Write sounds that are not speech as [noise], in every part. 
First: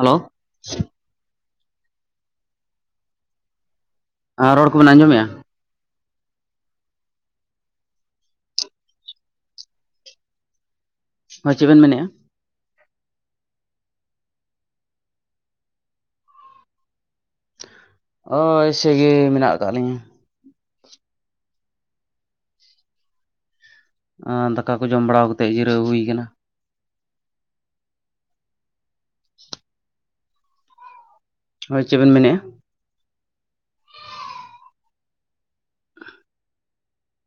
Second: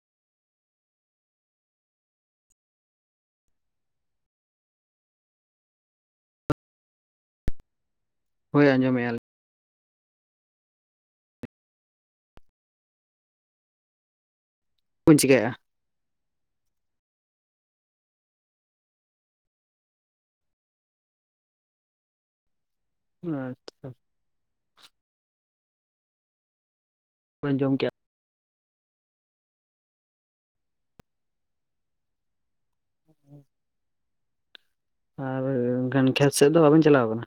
Hello ᱟᱨ ᱨᱚᱲ ᱠᱚᱵᱤᱱ ᱟᱸᱡᱚᱢ ᱢᱮᱜᱼᱟ? ᱦᱳᱭᱸᱡᱚ ᱢᱮᱜ-ᱟ, ᱞᱤᱧ! ᱦᱚᱭ, ᱪᱮᱫ ᱵᱤᱱ ᱢᱮᱱᱮᱜᱼᱟ? - ᱪᱤᱠᱟᱹ ᱭᱮᱜ-ᱟ᱾ ᱦᱳᱭ ᱮ ᱥᱮ ᱢᱮᱱᱟᱜ ᱟᱠᱟᱫ ᱞᱤᱧᱟᱹ ᱟᱪᱪᱷᱟ! ᱫᱟᱠᱟ ᱠᱚ ᱡᱚᱢ ᱵᱟᱲᱟ ᱠᱟᱛᱮᱫ ᱡᱤᱨᱟᱹᱣ ᱦᱩᱭ ᱠᱟᱱᱟ᱾ - ᱡᱚᱢ ᱠᱮᱭᱟ ᱦᱳᱭ ᱪᱮᱫ ᱵᱤᱱ ᱢᱮᱱᱮᱫᱼᱟ? ᱦᱮᱸ ᱟᱨ ᱜᱟᱱ ᱠᱷᱮᱛ ᱥᱮᱫ ᱫᱚ ᱵᱟᱵᱤᱱ ᱪᱟᱞᱟᱣ ᱟᱠᱟᱱᱟ?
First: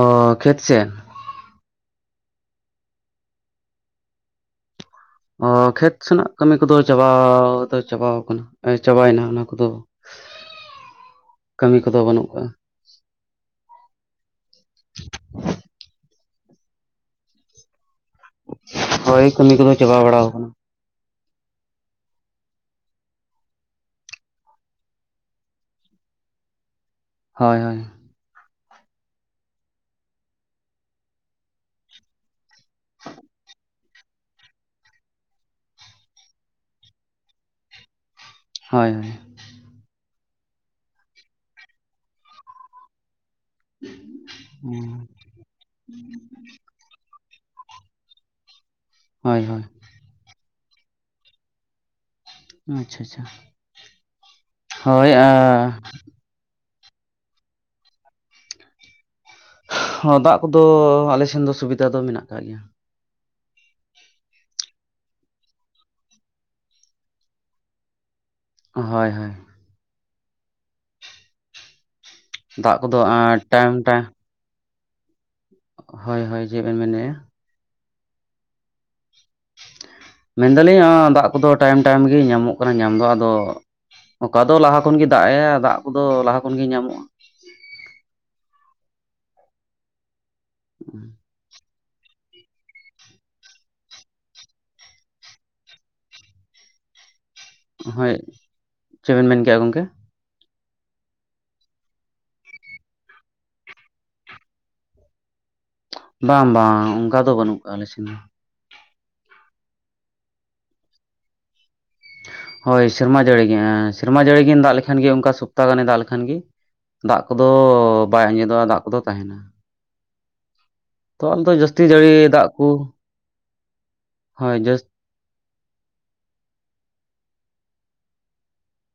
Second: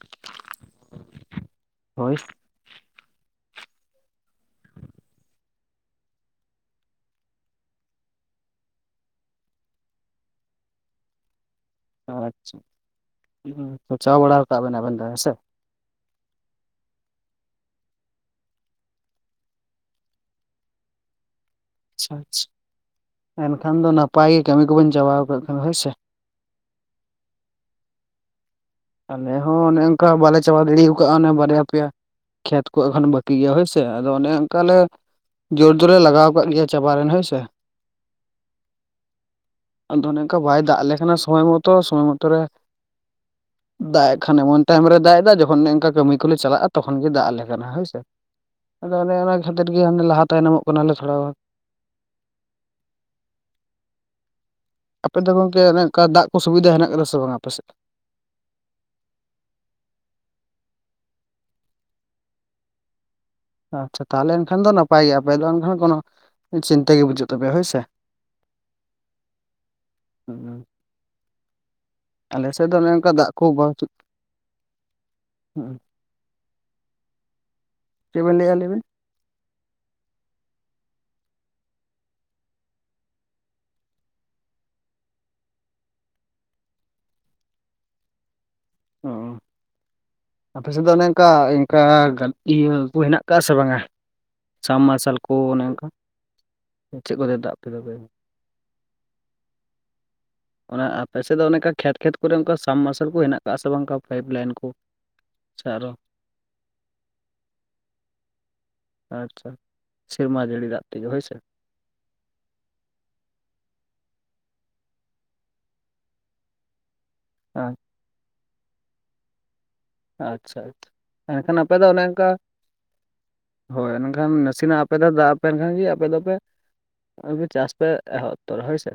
ᱚ ᱠᱷᱮᱛ ᱥᱮᱱ ᱦᱳᱭ ᱚ ᱠᱷᱮᱛ ᱥᱮᱱᱟᱜ ᱠᱟᱹᱢᱤ ᱠᱚᱫᱚ ᱪᱟᱵᱟ ᱫᱚ ᱪᱟᱵᱟᱣ ᱟᱠᱟᱱᱟ᱾ ᱪᱟᱵᱟᱭᱮᱱᱟ ᱚᱱᱟ ᱠᱚᱫᱚ᱾ ᱠᱟᱹᱢᱤ ᱠᱚᱫᱚ ᱵᱟᱹᱱᱩᱜ ᱠᱟᱜᱼᱟ ᱟᱪᱪᱷᱟ ᱦᱩᱸ ᱪᱟᱵᱟ ᱵᱟᱲᱟ ᱠᱟᱜ ᱟᱵᱤᱱ ᱫᱚ ᱦᱮᱸ ᱥᱮ᱾ ᱦᱳᱭ ᱠᱟᱹᱢᱤ ᱠᱚᱫᱚ ᱪᱟᱵᱟ ᱵᱟᱲᱟ ᱟᱠᱟᱱᱟ᱾ ᱟᱪᱪᱷᱟ ᱟᱪᱪᱷᱟ, ᱮᱱᱠᱷᱟᱱ ᱫᱚ ᱱᱟᱯᱟᱭ ᱜᱮ ᱠᱟᱹᱢᱤ ᱠᱚᱵᱚᱱ ᱪᱟᱵᱟᱣᱠᱟᱜ ᱠᱷᱟᱱ ᱦᱳᱭᱥᱮ! ᱦᱳᱭ ᱦᱳᱭ ᱟᱞᱮ ᱦᱚᱸ ᱚᱱᱮ ᱚᱱᱠᱟ ᱵᱟᱞᱮ ᱪᱟᱵᱟ ᱜᱤᱰᱤ ᱚᱠᱟᱜᱼᱟ, ᱚᱱᱮ ᱵᱟᱨᱭᱟ ᱯᱮᱭᱟ ᱠᱷᱮᱛ ᱠᱚ ᱮᱠᱷᱚᱱ ᱵᱟᱹᱠᱤ ᱜᱮᱭᱟ ᱦᱳᱭ ᱥᱮ! ᱦᱮᱸ ᱥᱮ ᱟᱫᱚ ᱚᱱᱮ ᱚᱱᱠᱟ ᱞᱮ ᱡᱳᱨ ᱫᱚᱞᱮ ᱞᱟᱜᱟᱣ ᱟᱠᱟᱜ ᱜᱮᱭᱟ, ᱪᱟᱵᱟ ᱨᱤᱱ ᱦᱳᱭ ᱥᱮ᱾ ᱦᱳᱭ ᱦᱳᱭ ᱟᱫᱚ ᱚᱱᱮ ᱚᱱᱠᱟ ᱵᱟᱭ ᱫᱟᱜ ᱞᱮᱠᱷᱟ ᱥᱚᱢᱚᱭ ᱢᱚᱛᱚ ᱥᱚᱢᱚᱭ ᱢᱚᱛᱚ ᱨᱮ ᱫᱟᱜ ᱮᱫᱽ ᱠᱷᱟᱱᱮ ᱮᱢᱚᱱ ᱴᱟᱭᱤᱢ ᱦᱳᱭ ᱨᱮ ᱫᱟᱜ ᱮᱫᱟ, ᱡᱚᱠᱷᱚᱱ ᱚᱱᱮ ᱚᱝᱠᱟ ᱠᱟᱹᱢᱤ ᱠᱚᱞᱮ ᱪᱟᱞᱟᱜᱼᱟ᱾ ᱛᱚᱠᱷᱚᱱ ᱜᱮ ᱫᱟᱜ ᱟᱞᱮ ᱠᱟᱱᱟ ᱦᱳᱭᱥᱮ᱾ ᱟᱫᱚ ᱚᱱᱮ ᱚᱱᱟ ᱦᱳᱭ ᱦᱳᱭ ᱠᱷᱟᱹᱛᱤᱨ ᱜᱮ ᱞᱟᱦᱟ ᱛᱟᱭᱱᱚᱢᱚᱜ ᱠᱟᱱᱟᱞᱮ ᱛᱷᱚᱲᱟ ᱜᱟᱱ ᱟᱪᱪᱷᱟ ᱟᱪᱪᱷᱟ ᱦᱳᱭ ᱟ ᱚᱥᱩᱵᱤᱫᱟ ᱮᱱᱟᱜ ᱟᱠᱟᱫᱟ ᱥᱮ ᱵᱟᱝ ᱟᱯᱮᱥᱮᱫ? ᱦᱚᱸ ᱫᱟᱜ ᱠᱚᱫᱚ ᱟᱞᱮ ᱥᱮᱱ ᱫᱚ ᱥᱩᱵᱤᱫᱟ ᱫᱚ ᱢᱮᱱᱟᱜ ᱟᱠᱟᱟᱜ ᱜᱮᱭᱟ᱾ ᱟᱪᱪᱷᱟ ᱛᱟᱦᱚᱞᱮ ᱮᱱᱠᱷᱟᱱ ᱫᱚ ᱱᱟᱯᱟᱭ ᱜᱮᱭᱟ ᱯᱮ ᱤᱞ ᱮᱱᱠᱷᱟ ᱱᱳᱱᱳ ᱪᱤᱱᱛᱟᱹ ᱜᱮ ᱵᱟᱪᱩᱜ ᱛᱟᱯᱮᱭᱟ ᱦᱳᱭᱥᱮ? ᱦᱳᱭ ᱦᱳᱭ ᱦᱮᱸ ᱟᱞᱮ ᱥᱮᱫ ᱫᱟᱜ ᱫᱚ ᱚᱱᱮ ᱠᱚᱫᱚ ᱚᱱᱠᱟ ᱫᱟᱜ ᱠᱚ ᱴᱟᱭᱤᱢ ᱵᱟᱝᱪᱩᱜ᱾ ᱴᱟᱭᱤᱢ ᱦᱩᱸᱜ ᱦᱩᱸ ᱦᱳᱭ ᱦᱳᱭ ᱪᱮᱫ ᱵᱮᱱ ᱢᱮᱱᱮᱜᱼᱟ? ᱪᱮᱫ ᱵᱮᱱ ᱞᱟᱹᱭ ᱮᱜᱼᱟ ᱞᱟᱭ ᱵᱤᱱ ᱢᱮᱱᱫᱟᱞᱤᱧ ᱟᱹᱻᱫᱟᱜ ᱠᱚᱫᱚ ᱴᱟᱭᱤᱢ ᱴᱟᱭᱤᱢ ᱜᱮ ᱧᱟᱢᱚᱜ ᱠᱟᱱᱟ ᱧᱟᱢ ᱫᱚ ᱟᱫᱚ ᱚᱠᱟ ᱫᱚ ᱞᱟᱦᱟ ᱠᱷᱚᱱ ᱜᱮ ᱫᱟᱜ ᱮᱭᱟ ᱫᱟᱜ ᱠᱚᱫᱚ ᱞᱟᱦᱟ ᱠᱷᱚᱱ ᱜᱮ ᱧᱟᱢᱚᱜᱼᱟ᱾ ᱚᱸᱜᱚ ᱟᱯᱮᱥ ᱫᱚ ᱮᱱᱮᱝᱠᱟ ᱚᱱᱠᱟ ᱜᱟ ᱤᱭᱟᱹ ᱜᱟᱰᱤᱨᱟ ᱠᱚ ᱦᱮᱱᱟᱜ ᱟᱠᱟᱫᱼᱟ ᱥᱮ ᱵᱟᱝᱟ ᱥᱟᱨ ᱢᱟᱨᱥᱟᱞ ᱠᱩ ᱚᱱᱮ ᱚᱱᱠᱟ ᱪᱮᱫ ᱠᱚ ᱫᱮᱫ ᱦᱳᱭ ᱪᱮᱫᱵᱮᱱ ᱢᱮᱱᱠᱮᱜᱼᱟ ᱜᱚᱝᱠᱮ ᱚᱱᱟ ᱟᱯᱮ ᱥᱮᱫ ᱫᱚ ᱚᱱᱮᱠᱟ ᱠᱷᱮᱛ ᱠᱷᱮᱛ ᱠᱚᱨᱮ ᱚᱱᱠᱟ ᱥᱟᱵ ᱢᱟᱨᱥᱟᱞ ᱠᱚ ᱦᱮᱱᱟᱜᱟᱜᱼᱟ ᱥᱮ ᱵᱟᱝᱠᱟ ᱯᱟᱭᱤᱯ ᱞᱟᱭᱤᱱ ᱠᱚ ᱡᱟ ᱟᱨᱚ ᱵᱟᱝ ᱵᱟᱝ ᱚᱱᱠᱟ ᱫᱚ ᱵᱟᱹᱱᱩᱜ ᱠᱟᱜᱼᱟ ᱞᱮ ᱥᱮᱱ ᱫᱚ ᱟᱪᱪᱷᱟ ᱥᱮᱨᱢᱟ ᱡᱟᱹᱲᱤ ᱫᱟᱜ ᱛᱮᱜᱮ ᱦᱳᱭ ᱥᱮᱮ ᱦᱳᱭ ᱥᱮᱨᱢᱟ ᱡᱟᱹᱲᱤ ᱜᱮ ᱟᱸᱻᱥᱮᱨᱢᱟ ᱡᱟᱹᱲᱤ ᱜᱤᱱ ᱫᱟᱜ ᱞᱮᱠᱷᱟᱱ ᱜᱮ ᱚᱱᱠᱟ ᱥᱚᱯᱛᱟ ᱜᱟᱱᱮ ᱫᱟᱜ ᱞᱮᱠᱷᱟᱱ ᱜᱤ ᱫᱟᱜ ᱠᱚᱫᱚ ᱵᱟᱭ ᱟᱸᱡᱮᱫᱚᱜᱼᱟ ᱫᱟᱜ ᱠᱚᱫᱚ ᱛᱟᱦᱮᱱᱟ᱾ ᱟᱪᱪᱷᱟ ᱟᱪᱪᱷᱟ ᱛᱚ ᱟᱞᱮ ᱮᱱᱠᱷᱟᱱ ᱟᱯᱮ ᱡᱟᱹᱥᱛᱤ ᱫᱚ ᱚᱱᱮ ᱡᱟᱹᱲᱤ ᱚᱱᱠᱟ ᱫᱟᱜ ᱠᱚ ᱦᱳᱭ ᱢᱮᱱᱱᱠᱷᱟᱱ ᱦᱳᱭ ᱱᱟᱥᱮᱱᱟᱜ ᱡᱟᱹᱥ ᱟᱯᱮ ᱫᱚ ᱫᱟᱜ ᱯᱮᱱᱠᱷᱟᱱ ᱜᱮ ᱟᱯᱮ ᱫᱚᱯᱮ ᱪᱟᱥ ᱯᱮ ᱮᱦᱚᱵᱛᱚᱨᱟ ᱦᱳᱭ ᱥᱮ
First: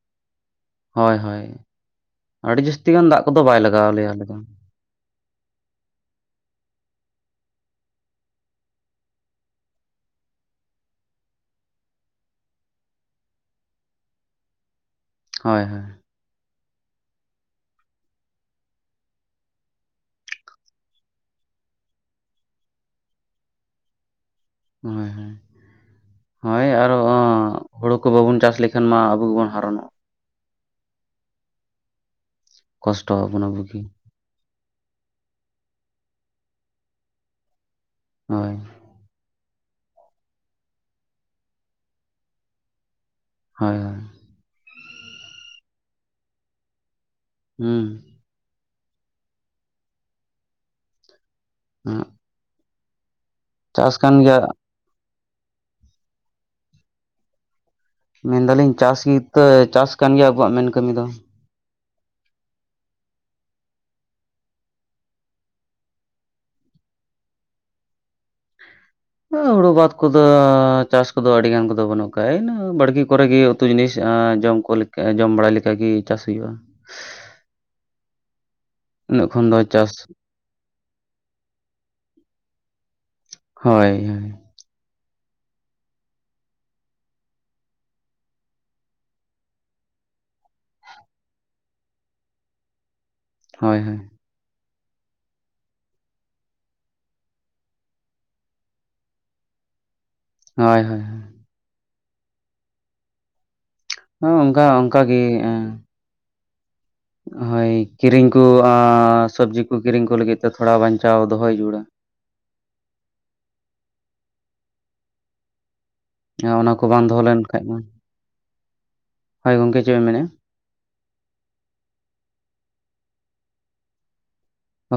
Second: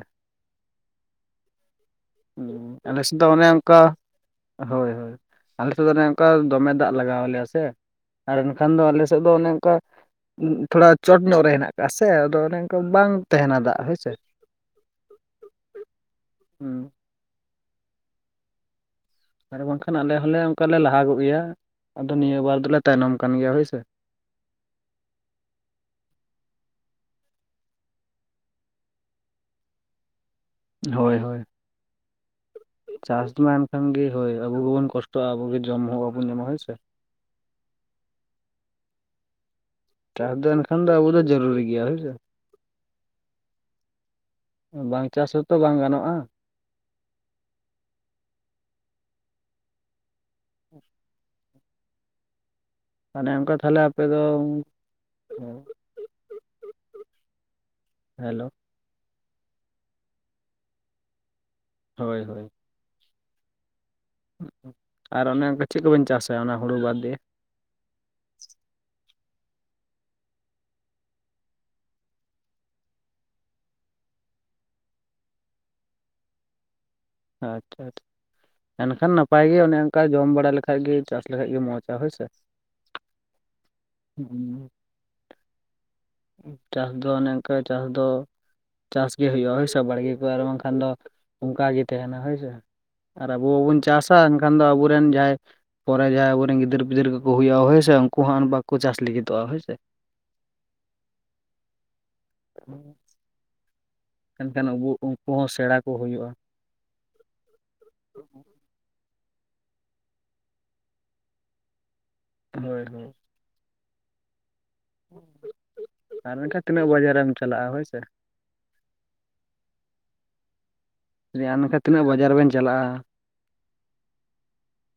ᱦᱳᱭ ᱦᱳᱭ ᱟᱹᱰᱤ ᱦᱩᱸ ᱡᱟᱹᱥᱛᱤ ᱟᱞᱮ ᱜᱟᱱ ᱥᱮᱫ ᱫᱟᱜ ᱫᱚ ᱠᱚᱫᱚ ᱚᱱᱮ ᱵᱟᱭ ᱚᱱᱠᱟ ᱞᱟᱜᱟᱣ ᱞᱮᱮᱭᱟ ᱟᱞᱮ ᱫᱚ ᱦᱳᱭ ᱦᱳᱭ ᱟᱞᱮ ᱥᱮᱫ ᱫᱚ ᱚᱱᱮ ᱚᱱᱠᱟ ᱫᱚᱢᱮ ᱫᱟᱜ ᱞᱟᱜᱟᱣᱞᱮᱭᱟ ᱥᱮ ᱟᱨ ᱮᱱᱠᱷᱟᱱ ᱫᱚ ᱟᱞᱮ ᱥᱮᱫ ᱫᱚ ᱚᱱᱮ ᱚᱱᱠᱟ ᱛᱷᱚᱲᱟ ᱪᱚᱴ ᱧᱚᱜ ᱨᱮ ᱦᱮᱱᱟᱜ ᱟᱠᱟᱟᱜᱼᱟ ᱥᱮ ᱟᱫᱚ ᱚᱱᱮ ᱚᱱᱠᱟ ᱵᱟᱝ ᱛᱟᱦᱮᱱᱟ ᱫᱟᱜ ᱦᱳᱭᱥᱮ ᱦᱳᱭ ᱦᱳᱭ ᱦᱩᱸ ᱟᱨ ᱵᱟᱝᱠᱷᱟᱱ ᱟᱞᱮ ᱦᱚᱸᱞᱮ ᱚᱱᱠᱟ ᱞᱮ ᱞᱟᱦᱟᱜᱚᱜ ᱜᱮᱭᱟ ᱟᱫᱚ ᱱᱤᱭᱟᱹ ᱵᱟᱨ ᱫᱚᱞᱮ ᱛᱟᱭᱱᱚᱢ ᱠᱟᱱ ᱜᱮᱭᱟ ᱦᱳᱭᱥᱮ ᱦᱳᱭ ᱦᱳᱭ ᱦᱳᱭ ᱟᱨᱚᱸ ᱦᱩᱲᱩ ᱠᱚ ᱵᱟᱵᱚᱱ ᱪᱟᱥ ᱞᱮᱠᱷᱟᱱ ᱢᱟ ᱟᱵᱚ ᱜᱮᱵᱚᱱ ᱦᱟᱨᱚᱱᱚᱜ ᱦᱳᱭ ᱦᱳᱭ ᱠᱚᱥᱴᱚ ᱪᱟᱥ ᱟᱵᱚᱱᱟ ᱢᱟ ᱵᱩᱜᱤ ᱮᱱᱠᱷᱟᱱᱜ ᱜᱮ ᱦᱳᱭ ᱟᱵᱚ ᱵᱩᱱ ᱠᱚᱥᱴᱚᱜᱼᱟ ᱟᱵᱚᱜ ᱜᱮ ᱡᱚᱢ ᱦᱚᱸ ᱵᱟᱵᱚᱱ ᱧᱟᱢᱟ ᱦᱮᱭᱥᱮ ᱦᱳᱭ ᱪᱟᱥ ᱫᱚ ᱮᱱᱠᱷᱟᱱ ᱫᱚ ᱟᱵᱚ ᱫᱚ ᱡᱟᱹᱨᱩᱩᱨᱤ ᱜᱮᱭᱟ ᱦᱳᱭᱥᱮ ᱦᱳᱭ ᱦᱳᱭ ᱵᱟᱝ ᱪᱟᱥ ᱦᱚᱸᱛᱚ ᱵᱟᱝ ᱜᱟᱱᱚᱜᱼᱟ ᱦᱩᱸ ᱩᱸ [inaudible] ᱩᱜ ᱱᱮ ᱚᱱᱠᱟ ᱛᱟᱦᱚᱞᱮ ᱟᱯᱮ ᱫᱚ ᱜᱮᱭᱟ ᱦᱚᱸ ᱦᱮᱞᱳ ᱢᱮᱱᱫᱟᱞᱤᱧ ᱪᱟᱥ ᱜᱤᱛᱮ ᱪᱟᱥ ᱠᱟᱱ ᱜᱮᱭᱟ ᱟᱵᱚᱣᱟᱜ ᱢᱮᱱ ᱠᱟᱹᱢᱤ ᱫᱚ ᱦᱳᱭ ᱦᱳᱭ ᱟᱨ ᱚᱱᱮ ᱚᱱᱠᱟ ᱪᱮᱫ ᱠᱚᱵᱮᱱ ᱪᱟᱥᱟ ᱚᱱᱟ ᱦᱩᱲᱩ ᱵᱟᱫᱽ ᱫᱤᱭᱮ ᱦᱩᱲᱩ ᱵᱟᱫ ᱠᱚᱫᱚ ᱪᱟᱥ ᱠᱚᱫᱚ ᱟᱹᱰᱤᱜᱟᱱ ᱠᱚᱫᱚ ᱵᱟᱹᱱᱩᱜ ᱠᱫᱟᱼᱟ ᱤᱱᱟᱹ ᱵᱟᱲᱜᱤ ᱠᱚᱨᱮ ᱜᱮ ᱩᱛᱩ ᱡᱤᱱᱤᱥ ᱟᱻᱡᱚᱢ ᱠᱚ ᱠᱚ ᱞᱮᱠᱟ ᱡᱚᱢ ᱵᱟᱲᱟ ᱞᱮᱠᱟᱜ ᱜᱮ ᱪᱟᱥ ᱦᱩᱭᱩᱜᱼᱟ ᱟᱛᱷᱟ ᱛᱷᱟ ᱮᱱᱠᱷᱟᱱ ᱤᱱᱟᱹᱜ ᱱᱟᱯᱟᱭ ᱠᱷᱚᱱ ᱜᱮ ᱫᱚ ᱚᱱᱮ ᱪᱟᱥ ᱚᱱᱠᱟ ᱡᱚᱢ ᱵᱟᱲᱟ ᱞᱮᱠᱟ ᱞᱮᱠᱟᱜᱤ ᱪᱟᱥ ᱞᱮᱠᱷᱟᱡ ᱜᱮ ᱢᱚᱸᱡᱼᱟ ᱦᱳᱭᱥᱮ ᱦᱳᱭ ᱦᱳᱭ ᱪᱟᱥ ᱫᱚ ᱚᱱᱮ ᱚᱝᱠᱟᱹ ᱪᱟᱥ ᱫᱚ ᱪᱟᱥ ᱜᱮ ᱦᱩᱭᱩᱜᱼᱟ ᱦᱳᱭ ᱥᱮ ᱵᱟᱲᱜᱮ ᱠᱚ ᱟᱨ ᱵᱟᱝᱠᱷᱟᱱ ᱫᱚ ᱚᱱᱠᱟᱟᱜ ᱜᱮ ᱛᱟᱦᱮᱱᱟ ᱦᱳᱭᱥᱮ ᱟᱨ ᱟᱵᱚ ᱵᱟᱵᱚᱱ ᱦᱳᱭ ᱦᱳᱭ ᱪᱟᱥᱟ ᱮᱱᱠᱷᱟᱱ ᱫᱚ ᱟᱵᱚᱨᱮᱱ ᱡᱟᱦᱟᱸᱭ ᱯᱚᱨᱮ ᱡᱟᱦᱟᱸᱭ ᱟᱵᱚᱨᱮᱱ ᱜᱤᱫᱟᱹᱨᱼ ᱯᱤᱫᱟᱹᱨ ᱠᱚᱠᱚ ᱦᱩᱭᱩᱜᱼᱟ ᱦᱳᱸᱥ ᱩᱱᱠᱩ ᱦᱚᱸᱱ ᱟᱨ ᱵᱟᱠᱚ ᱪᱟᱥ ᱞᱟᱹᱜᱤᱫᱚᱜᱼᱟ ᱦᱚᱭ ᱥᱮ ᱦᱳᱭ ᱦᱳᱭ [inaudible] ᱚᱱᱠᱟ ᱮᱱᱛᱮᱱ ᱟᱵᱩ ᱚᱱᱠᱟᱜᱮ ᱩᱝᱠᱩ ᱦᱚᱸ ᱥᱮᱬᱟ ᱠᱚ ᱦᱩᱭᱩᱜᱼᱟ᱾ ᱦᱳᱭ ᱠᱤᱨᱤᱧ ᱠᱚ ᱟᱸ ᱥᱚᱵᱽᱡᱤ ᱠᱚ ᱠᱤᱨᱤᱧ ᱠᱚ ᱞᱟᱹᱜᱤᱫ ᱛᱮ ᱛᱷᱚᱲᱟ ᱵᱟᱧᱪᱟᱣ ᱫᱚᱦᱚᱭ ᱡᱩᱲᱟ᱾ ᱦᱳᱭ ᱦᱳᱭ ᱟᱨ ᱦᱮᱸ, ᱮᱱᱠᱷᱟᱱ ᱚᱱᱟ ᱛᱤᱱᱟᱹᱜ ᱠᱚ ᱵᱟᱝ ᱵᱟᱡᱮ ᱫᱚᱦᱚ ᱨᱮᱢ ᱞᱮᱱᱠᱷᱟᱡ ᱪᱟᱞᱟᱜᱼᱟ ᱢᱟ ᱦᱳᱭ ᱥᱮ᱾ ᱦᱳᱭ ᱜᱚᱢᱠᱮ ᱪᱮᱢ ᱢᱮᱱᱮᱜᱼᱟ? ᱨᱮᱭᱟ ᱱᱟᱠᱷᱟ ᱛᱤᱱᱟᱹᱜ ᱵᱟᱡᱟᱨ ᱵᱮᱱ ᱪᱟᱞᱟᱜᱼᱟ?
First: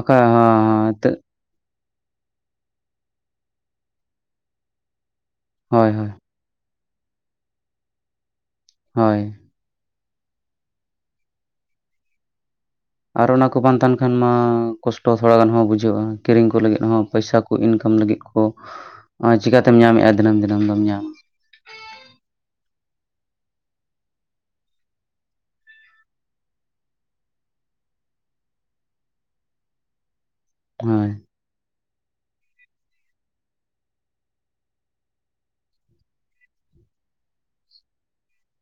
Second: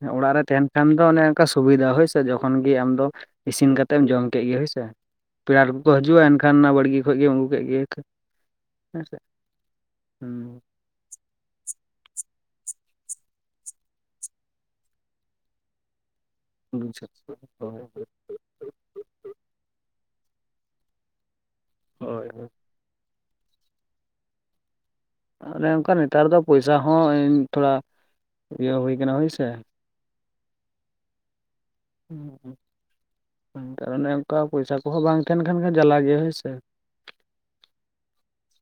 ᱦᱮᱸ ᱚᱲᱟᱜ ᱨᱮ ᱛᱟᱦᱮᱱ ᱠᱷᱟᱱ ᱦᱚᱸ ᱫᱚ ᱛᱟᱹᱜ ᱚᱱᱮ ᱠᱟ ᱥᱩᱵᱤᱫᱷᱟ ᱦᱳᱭᱥᱮ, ᱡᱚᱠᱷᱚᱱ ᱜᱮ ᱟᱢᱫᱚ ᱤᱥᱤᱱ ᱠᱟᱛᱮᱢ ᱡᱚᱢ ᱠᱮᱜ ᱜᱮ ᱦᱳᱭᱥᱮ᱾ ᱯᱮᱲᱟ [unintelligible] ᱠᱚ ᱦᱳᱭ ᱦᱳᱭ ᱦᱤᱡᱩᱜᱼᱟ ᱮᱱᱠᱷᱟᱱ ᱚᱱᱟ ᱵᱟᱲᱜᱮ ᱠᱷᱚᱱ ᱜᱮᱢ ᱟᱹᱜᱩ ᱠᱮᱜ ᱜᱮ ᱦᱮᱸ ᱥᱮ᱾ ᱦᱳᱭ ᱦᱩᱸ ᱟᱨ ᱚᱱᱟ ᱠᱚ ᱵᱟᱝ ᱛᱟᱦᱮᱱ ᱠᱷᱟᱱ ᱢᱟ ᱠᱚᱥᱴᱚ ᱛᱷᱚᱲᱟᱜᱟᱱ ᱦᱚᱸ ᱵᱩᱡᱷᱟᱹᱜᱼᱟ᱾ ᱠᱤᱨᱤᱧ ᱠᱚ ᱞᱟᱹᱜᱤᱫ ᱦᱚᱸ ᱵᱩᱡᱷᱟᱹᱜ ᱯᱚᱭᱥᱟ ᱦᱳᱭ ᱠᱚ ᱦᱳᱭ ᱤᱱᱠᱟᱢ ᱞᱟᱹᱜᱤᱫ ᱠᱚ ᱟ ᱪᱤᱠᱟᱛᱮᱢ ᱧᱟᱢᱮᱜᱼᱟ ᱫᱤᱱᱟᱹᱢ ᱫᱤᱱᱟᱹᱢ ᱫᱚᱢ ᱧᱟᱢᱟ? ᱦᱳᱭ ᱦᱳᱭ ᱛᱟᱦᱟᱞᱮ ᱚᱝᱠᱟ ᱱᱮᱛᱟᱨ ᱫᱚ ᱯᱚᱭᱥᱟ ᱦᱚᱸ ᱛᱷᱚᱲᱟ ᱤᱭᱟᱹ ᱦᱩᱭ ᱠᱟᱱᱟ ᱦᱳᱭᱥᱮ᱾ ᱦᱚᱸᱭ ᱟᱨ ᱱᱮᱛᱟᱨ ᱚᱱᱮ ᱚᱝᱠᱟ ᱯᱚᱭᱥᱟ ᱠᱚᱦᱚᱸ ᱵᱟᱝ ᱛᱟᱦᱮᱱ ᱠᱟᱱ ᱠᱷᱟᱱ ᱡᱟᱞᱟ ᱜᱮᱭᱟ ᱦᱳᱭ ᱥᱮ᱾ [inaudible]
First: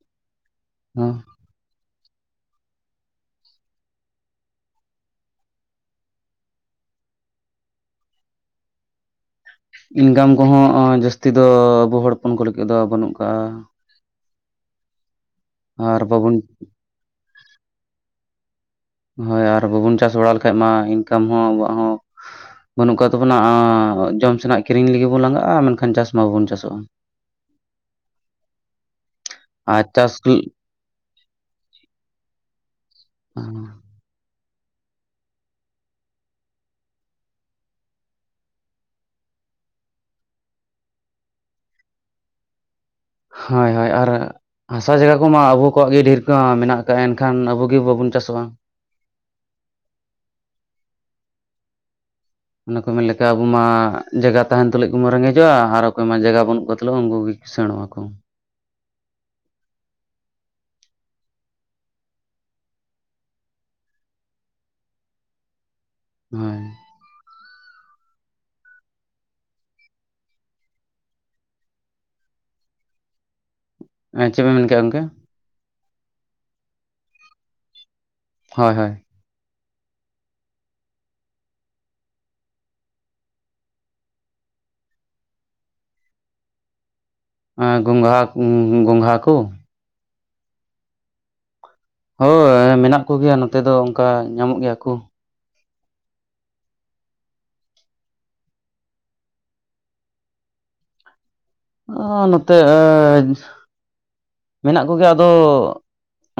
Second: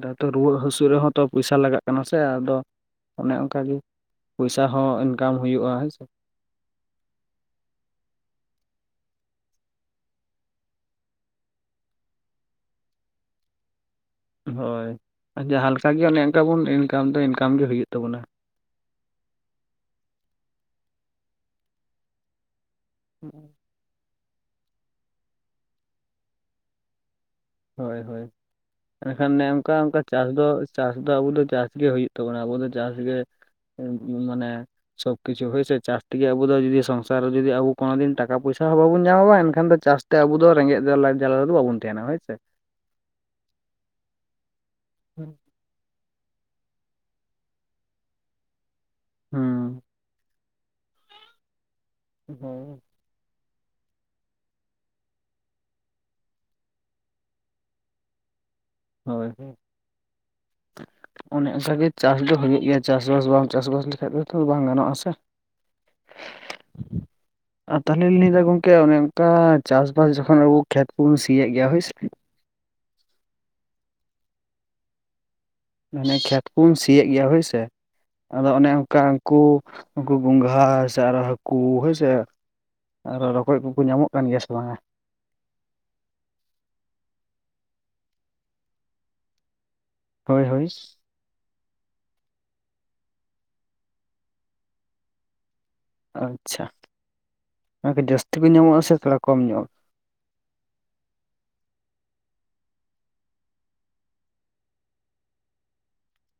ᱫᱟ ᱛᱚ ᱨᱩᱣᱟᱹᱜ ᱦᱟᱹᱥᱩ ᱨᱮᱦᱚᱸ ᱦᱚᱸ ᱛᱚ ᱯᱚᱭᱥᱟ ᱞᱟᱜᱟᱜ ᱠᱟᱱᱟ ᱥᱮ, ᱟᱫᱚ ᱚᱱᱮ ᱚᱝᱠᱟᱜᱮ ᱯᱚᱭᱥᱟ ᱦᱚᱸ ᱤᱱᱠᱟᱢ ᱦᱩᱭᱩᱜᱼᱟ ᱦᱮᱸ ᱥᱮ᱾ ᱤᱱᱠᱟᱢ ᱠᱚᱦᱚᱸ ᱚᱸ ᱡᱟᱹᱥᱛᱤ ᱫᱚ ᱟᱵᱚ ᱦᱚᱲ ᱦᱚᱯᱚᱱ ᱠᱚ ᱞᱟᱹᱜᱤᱫ ᱫᱚ ᱵᱟᱹᱱᱩᱜ ᱠᱟᱜᱼᱟ᱾ ᱦᱳᱭ ᱡᱟᱦᱟᱸ ᱟᱨ ᱞᱮᱠᱟᱜᱮ ᱚᱱᱮ ᱵᱟᱵᱚᱱ ᱚᱝᱠᱟ ᱵᱚᱱ ᱤᱱᱠᱟᱢ ᱫᱚ ᱤᱱᱠᱟᱢ ᱜᱮ ᱦᱩᱭᱩᱜ ᱛᱟᱵᱚᱱᱟ᱾ ᱦᱳᱭ ᱟᱨ ᱵᱟᱵᱚᱱ ᱪᱟᱥ ᱵᱟᱲᱟ ᱞᱮᱠᱷᱟᱡ ᱢᱟ ᱤᱱᱠᱟᱢ ᱦᱚᱸ ᱟᱵᱚᱣᱟᱜ ᱦᱚᱸ ᱵᱟᱹᱱᱩᱜ ᱠᱟᱜ ᱛᱟᱵᱚᱱᱟ, ᱟᱸ ᱡᱚᱢ ᱥᱮᱱᱟᱜ ᱠᱤᱨᱤᱧ ᱞᱟᱹᱜᱤᱫ ᱵᱚᱱ ᱞᱟᱜᱟᱜᱼᱟ, ᱢᱮᱱᱠᱷᱟᱱ ᱪᱟᱥ ᱢᱟ ᱵᱟᱵᱚᱱ ᱪᱟᱥᱚᱜᱼᱟ᱾ ᱦᱳᱭ ᱦᱳᱭ ᱢᱮᱱᱠᱷᱟᱱ ᱚᱱᱮ ᱚᱝᱠᱟ ᱟᱨ ᱚᱝᱠᱟ ᱪᱟᱥ ᱦᱳᱭ ᱫᱚ ᱪᱟᱥ ᱫᱚ ᱟᱵᱚ ᱫᱚ ᱪᱟᱥᱜᱮ ᱦᱩᱭᱩᱜ ᱛᱟᱵᱚᱱᱟ, ᱟᱵᱚ ᱫᱚ ᱪᱟᱥ ᱜᱮ ᱩᱢ ᱩᱸ ᱢᱟᱱᱮ ᱥᱚᱵ ᱠᱤᱪᱷᱩ ᱦᱳᱭᱥᱮ ᱪᱟᱥᱛᱮᱜᱮ ᱟᱵᱚ ᱫᱚ ᱡᱩᱫᱤ ᱥᱚᱝᱥᱟᱨ ᱨᱮ ᱡᱩᱫᱤ ᱟᱵᱳ ᱠᱚᱱᱳ ᱫᱤᱱ ᱴᱟᱠᱟ-ᱯᱚᱭᱥᱟ ᱦᱚᱸ ᱵᱟᱵᱚᱱ ᱧᱟᱢᱟ ᱮᱠᱷᱟᱱ ᱫᱚ ᱪᱟᱥ ᱛᱮ ᱟᱵᱚ ᱫᱚ ᱨᱮᱸᱜᱮᱡ ᱞᱟᱡ ᱡᱟᱞᱟ ᱨᱮᱫᱚ ᱵᱟᱵᱚᱱ ᱛᱟᱦᱮᱱᱟ ᱦᱳᱭ ᱥᱮ᱾ ᱦᱳᱭ ᱦᱳᱭ ᱟᱨ ᱦᱟᱥᱟ ᱡᱟᱜᱟ ᱠᱚᱢᱟ ᱟᱵᱚ ᱠᱚᱣᱟᱜ ᱜᱮ ᱰᱷᱤᱨ ᱠᱚ ᱢᱟ ᱢᱮᱱᱟᱜ᱾ ᱛᱟᱦᱮᱱᱠᱷᱟᱱ ᱟᱵᱚᱜ ᱜᱮ ᱵᱟᱵᱚᱱ ᱪᱟᱥᱚᱜᱼᱟ᱾ ᱦᱩᱸ ᱚᱱᱟ ᱠᱚ ᱢᱮᱱᱮᱞᱮ ᱠᱟ ᱟᱵᱚ ᱢᱟ ᱡᱟᱭᱜᱟ ᱛᱟᱦᱮᱱ ᱛᱩᱞᱩᱡ ᱠᱚᱵᱚᱱ ᱨᱮᱸᱜᱮᱡᱚᱜᱼᱟ ᱟᱨ ᱚᱠᱚᱭ ᱢᱟ ᱡᱟᱭᱜᱟ ᱵᱟᱹᱱᱩᱜ ᱠᱚᱣᱟ ᱛᱟᱞᱦᱮ ᱩᱝᱠᱩ ᱜᱮ ᱠᱤᱥᱟᱺᱬᱚᱜᱼᱟ ᱠᱚ᱾ ᱦᱳᱭ ᱚᱱᱮ ᱚᱝᱠᱟᱜᱮ ᱪᱟᱥ ᱫᱚ ᱦᱩᱭᱩᱜ ᱜᱮᱭᱟ, ᱪᱟᱥᱵᱟᱥ ᱵᱟᱝ ᱪᱟᱥᱵᱟᱥ ᱞᱮᱠᱷᱟᱡ ᱫᱚ ᱛᱚ ᱵᱟᱝ ᱜᱟᱱᱚᱜᱼᱟ ᱥᱮ᱾ ᱦᱳᱭ ᱟᱨ ᱛᱟᱞᱦᱮ ᱞᱤᱧ ᱞᱟᱹᱭᱫᱟ ᱜᱚᱝᱠᱮ ᱚᱱᱮ ᱚᱝᱠᱟ ᱪᱟᱥᱵᱟᱥ ᱡᱚᱠᱷᱚᱱ ᱟᱵᱚ ᱠᱷᱮᱛ ᱠᱚᱵᱚᱱ ᱥᱤᱭᱮᱜ ᱜᱮᱭᱟ ᱦᱳᱭᱥᱮ ᱮᱸ ᱪᱮᱜ ᱵᱤᱱ ᱢᱮᱱ ᱠᱮᱜᱼᱟ ᱜᱚᱝᱠᱮ? ᱢᱟᱱᱮ ᱠᱷᱮᱛ ᱵᱚᱱ ᱥᱤᱭᱮᱫ ᱜᱮᱭᱟ ᱦᱳᱭᱥᱮ ᱟᱫᱚ ᱚᱱᱮ ᱦᱳᱭ ᱦᱳᱭ ᱚᱝᱠᱟ ᱠᱩ ᱩᱝᱠᱩ ᱜᱚᱝᱜᱷᱟ ᱦᱮᱥᱮ ᱟᱨᱦᱳ ᱦᱟᱹᱠᱩ ᱦᱳᱭᱥᱮ᱾ ᱟᱨᱚ ᱨᱚᱠᱚᱡ ᱠᱚᱠᱚ ᱧᱟᱢᱚᱜ ᱠᱟᱱ ᱜᱮᱭᱟ ᱥᱮ ᱵᱟᱝᱟ? ᱟᱸ ᱜᱚᱝᱜᱷᱟ ᱩᱸ ᱜᱚᱝᱜᱷᱟ ᱠᱚ? ᱦᱳᱭ ᱦᱳᱭ ᱦᱳᱭ ᱢᱮᱱᱟᱜ ᱠᱚᱜᱮᱭᱟ ᱱᱚᱛᱮ ᱫᱚ ᱚᱝᱠᱟ ᱧᱟᱢᱚᱜ ᱜᱮᱭᱟ ᱠᱚ᱾ ᱟᱪᱪᱷᱟ [unintelligible] ᱡᱟᱹᱥᱛᱤ ᱠᱚ ᱧᱟᱢᱚᱜᱼᱟ ᱥᱮ ᱛᱷᱚᱲᱟ ᱠᱚᱢ ᱧᱚᱜ? ᱚ ᱱᱚᱛᱮ ᱮ ᱢᱮᱱᱟᱜ ᱠᱚᱜᱮᱭᱟ ᱟᱫᱚ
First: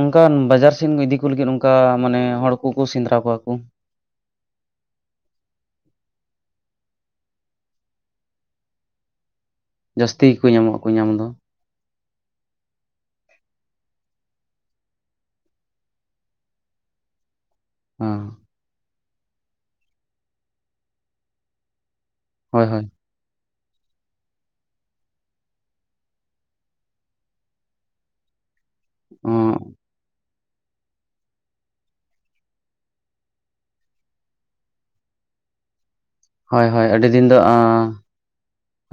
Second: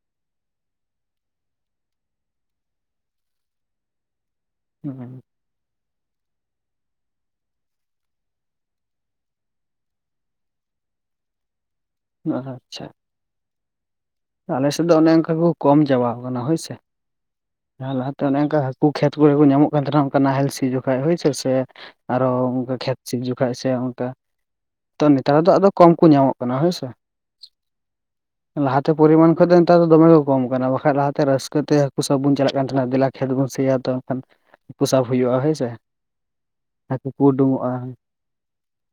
ᱚᱝᱠᱟᱱ ᱵᱟᱡᱟᱨ ᱥᱤᱱ ᱠᱚ ᱤᱫᱤ ᱠᱚ ᱞᱟᱹᱜᱤᱫ ᱚᱱᱠᱟ ᱢᱟᱱᱮ ᱦᱚᱲ ᱠᱚᱠᱚ ᱥᱮᱸᱫᱽᱨᱟ ᱠᱚᱣᱟ ᱠᱚ᱾ [unintelligible] ᱡᱟᱹᱥᱛᱤ ᱜᱮᱠᱚ ᱧᱟᱢᱚᱜᱼᱟ ᱧᱟᱢ ᱫᱚ᱾ ᱟᱪᱪᱷᱟ᱾ ᱟᱞᱮᱥᱮᱫ ᱫᱚ ᱚᱱᱮ ᱚᱝᱠᱟ ᱠᱚ ᱠᱚᱢ ᱪᱟᱵᱟ‌ᱣ ᱠᱟᱱᱟ ᱦᱳᱭ ᱥᱮ, ᱞᱟᱦᱟᱛᱮ ᱚᱱᱮ ᱚᱝᱠᱟ ᱩᱝᱠᱩ ᱠᱷᱮᱛ ᱠᱚᱨᱮ ᱠᱚ ᱧᱟᱢᱚᱜ ᱠᱟᱱ ᱛᱟᱸᱦᱮᱱᱟ ᱚᱱᱠᱟ ᱱᱟᱦᱮᱞ ᱥᱤ ᱡᱚᱠᱷᱟᱪ ᱦᱳᱭᱥᱮ ᱟᱨᱚ ᱦᱳᱭ ᱚᱝᱠᱟ ᱦᱳᱭ ᱠᱷᱮᱛ ᱥᱤ ᱡᱚᱠᱷᱟᱪ ᱥᱮ ᱚᱝᱠᱟ ᱛᱚ ᱱᱮᱛᱟᱨ ᱫᱚ ᱟᱫᱚ ᱠᱚᱢ ᱠᱚ ᱧᱟᱢᱚᱜ ᱠᱟᱱᱟ ᱦᱳᱭᱥᱮ᱾ ᱞᱟᱦᱟᱛᱮ ᱯᱚᱨᱤᱢᱟᱱ ᱠᱷᱚᱡᱽ ᱫᱚ ᱱᱮᱛᱟᱨ ᱫᱚᱢᱮ ᱠᱚ ᱠᱚᱢ ᱠᱟᱱᱟ ᱵᱟᱠᱷᱟᱱ ᱞᱟᱦᱟᱛᱮ ᱨᱟᱹᱥᱠᱟᱹ ᱛᱮ ᱦᱟᱹᱠᱩ ᱥᱟᱵᱽ ᱵᱚᱱ ᱪᱟᱞᱟᱜ ᱠᱟᱱ ᱛᱟᱦᱮᱱᱟ ᱫᱮᱞᱟ ᱠᱷᱮᱛ ᱵᱟ. ᱫ ᱥᱤᱭᱟ ᱟᱫᱚ ᱮᱱᱠᱷᱟᱱ ᱦᱟᱹᱠᱩ ᱥᱟᱵ ᱦᱩᱭᱩᱜᱼᱟ ᱦᱳᱭ ᱥᱮ, ᱦᱳᱭ ᱦᱳᱭ ᱟᱹᱰᱤ ᱦᱟᱹᱠᱩ ᱠᱚ ᱫᱤᱱ ᱫᱚ ᱩᱰᱩᱝᱚᱜᱼᱟ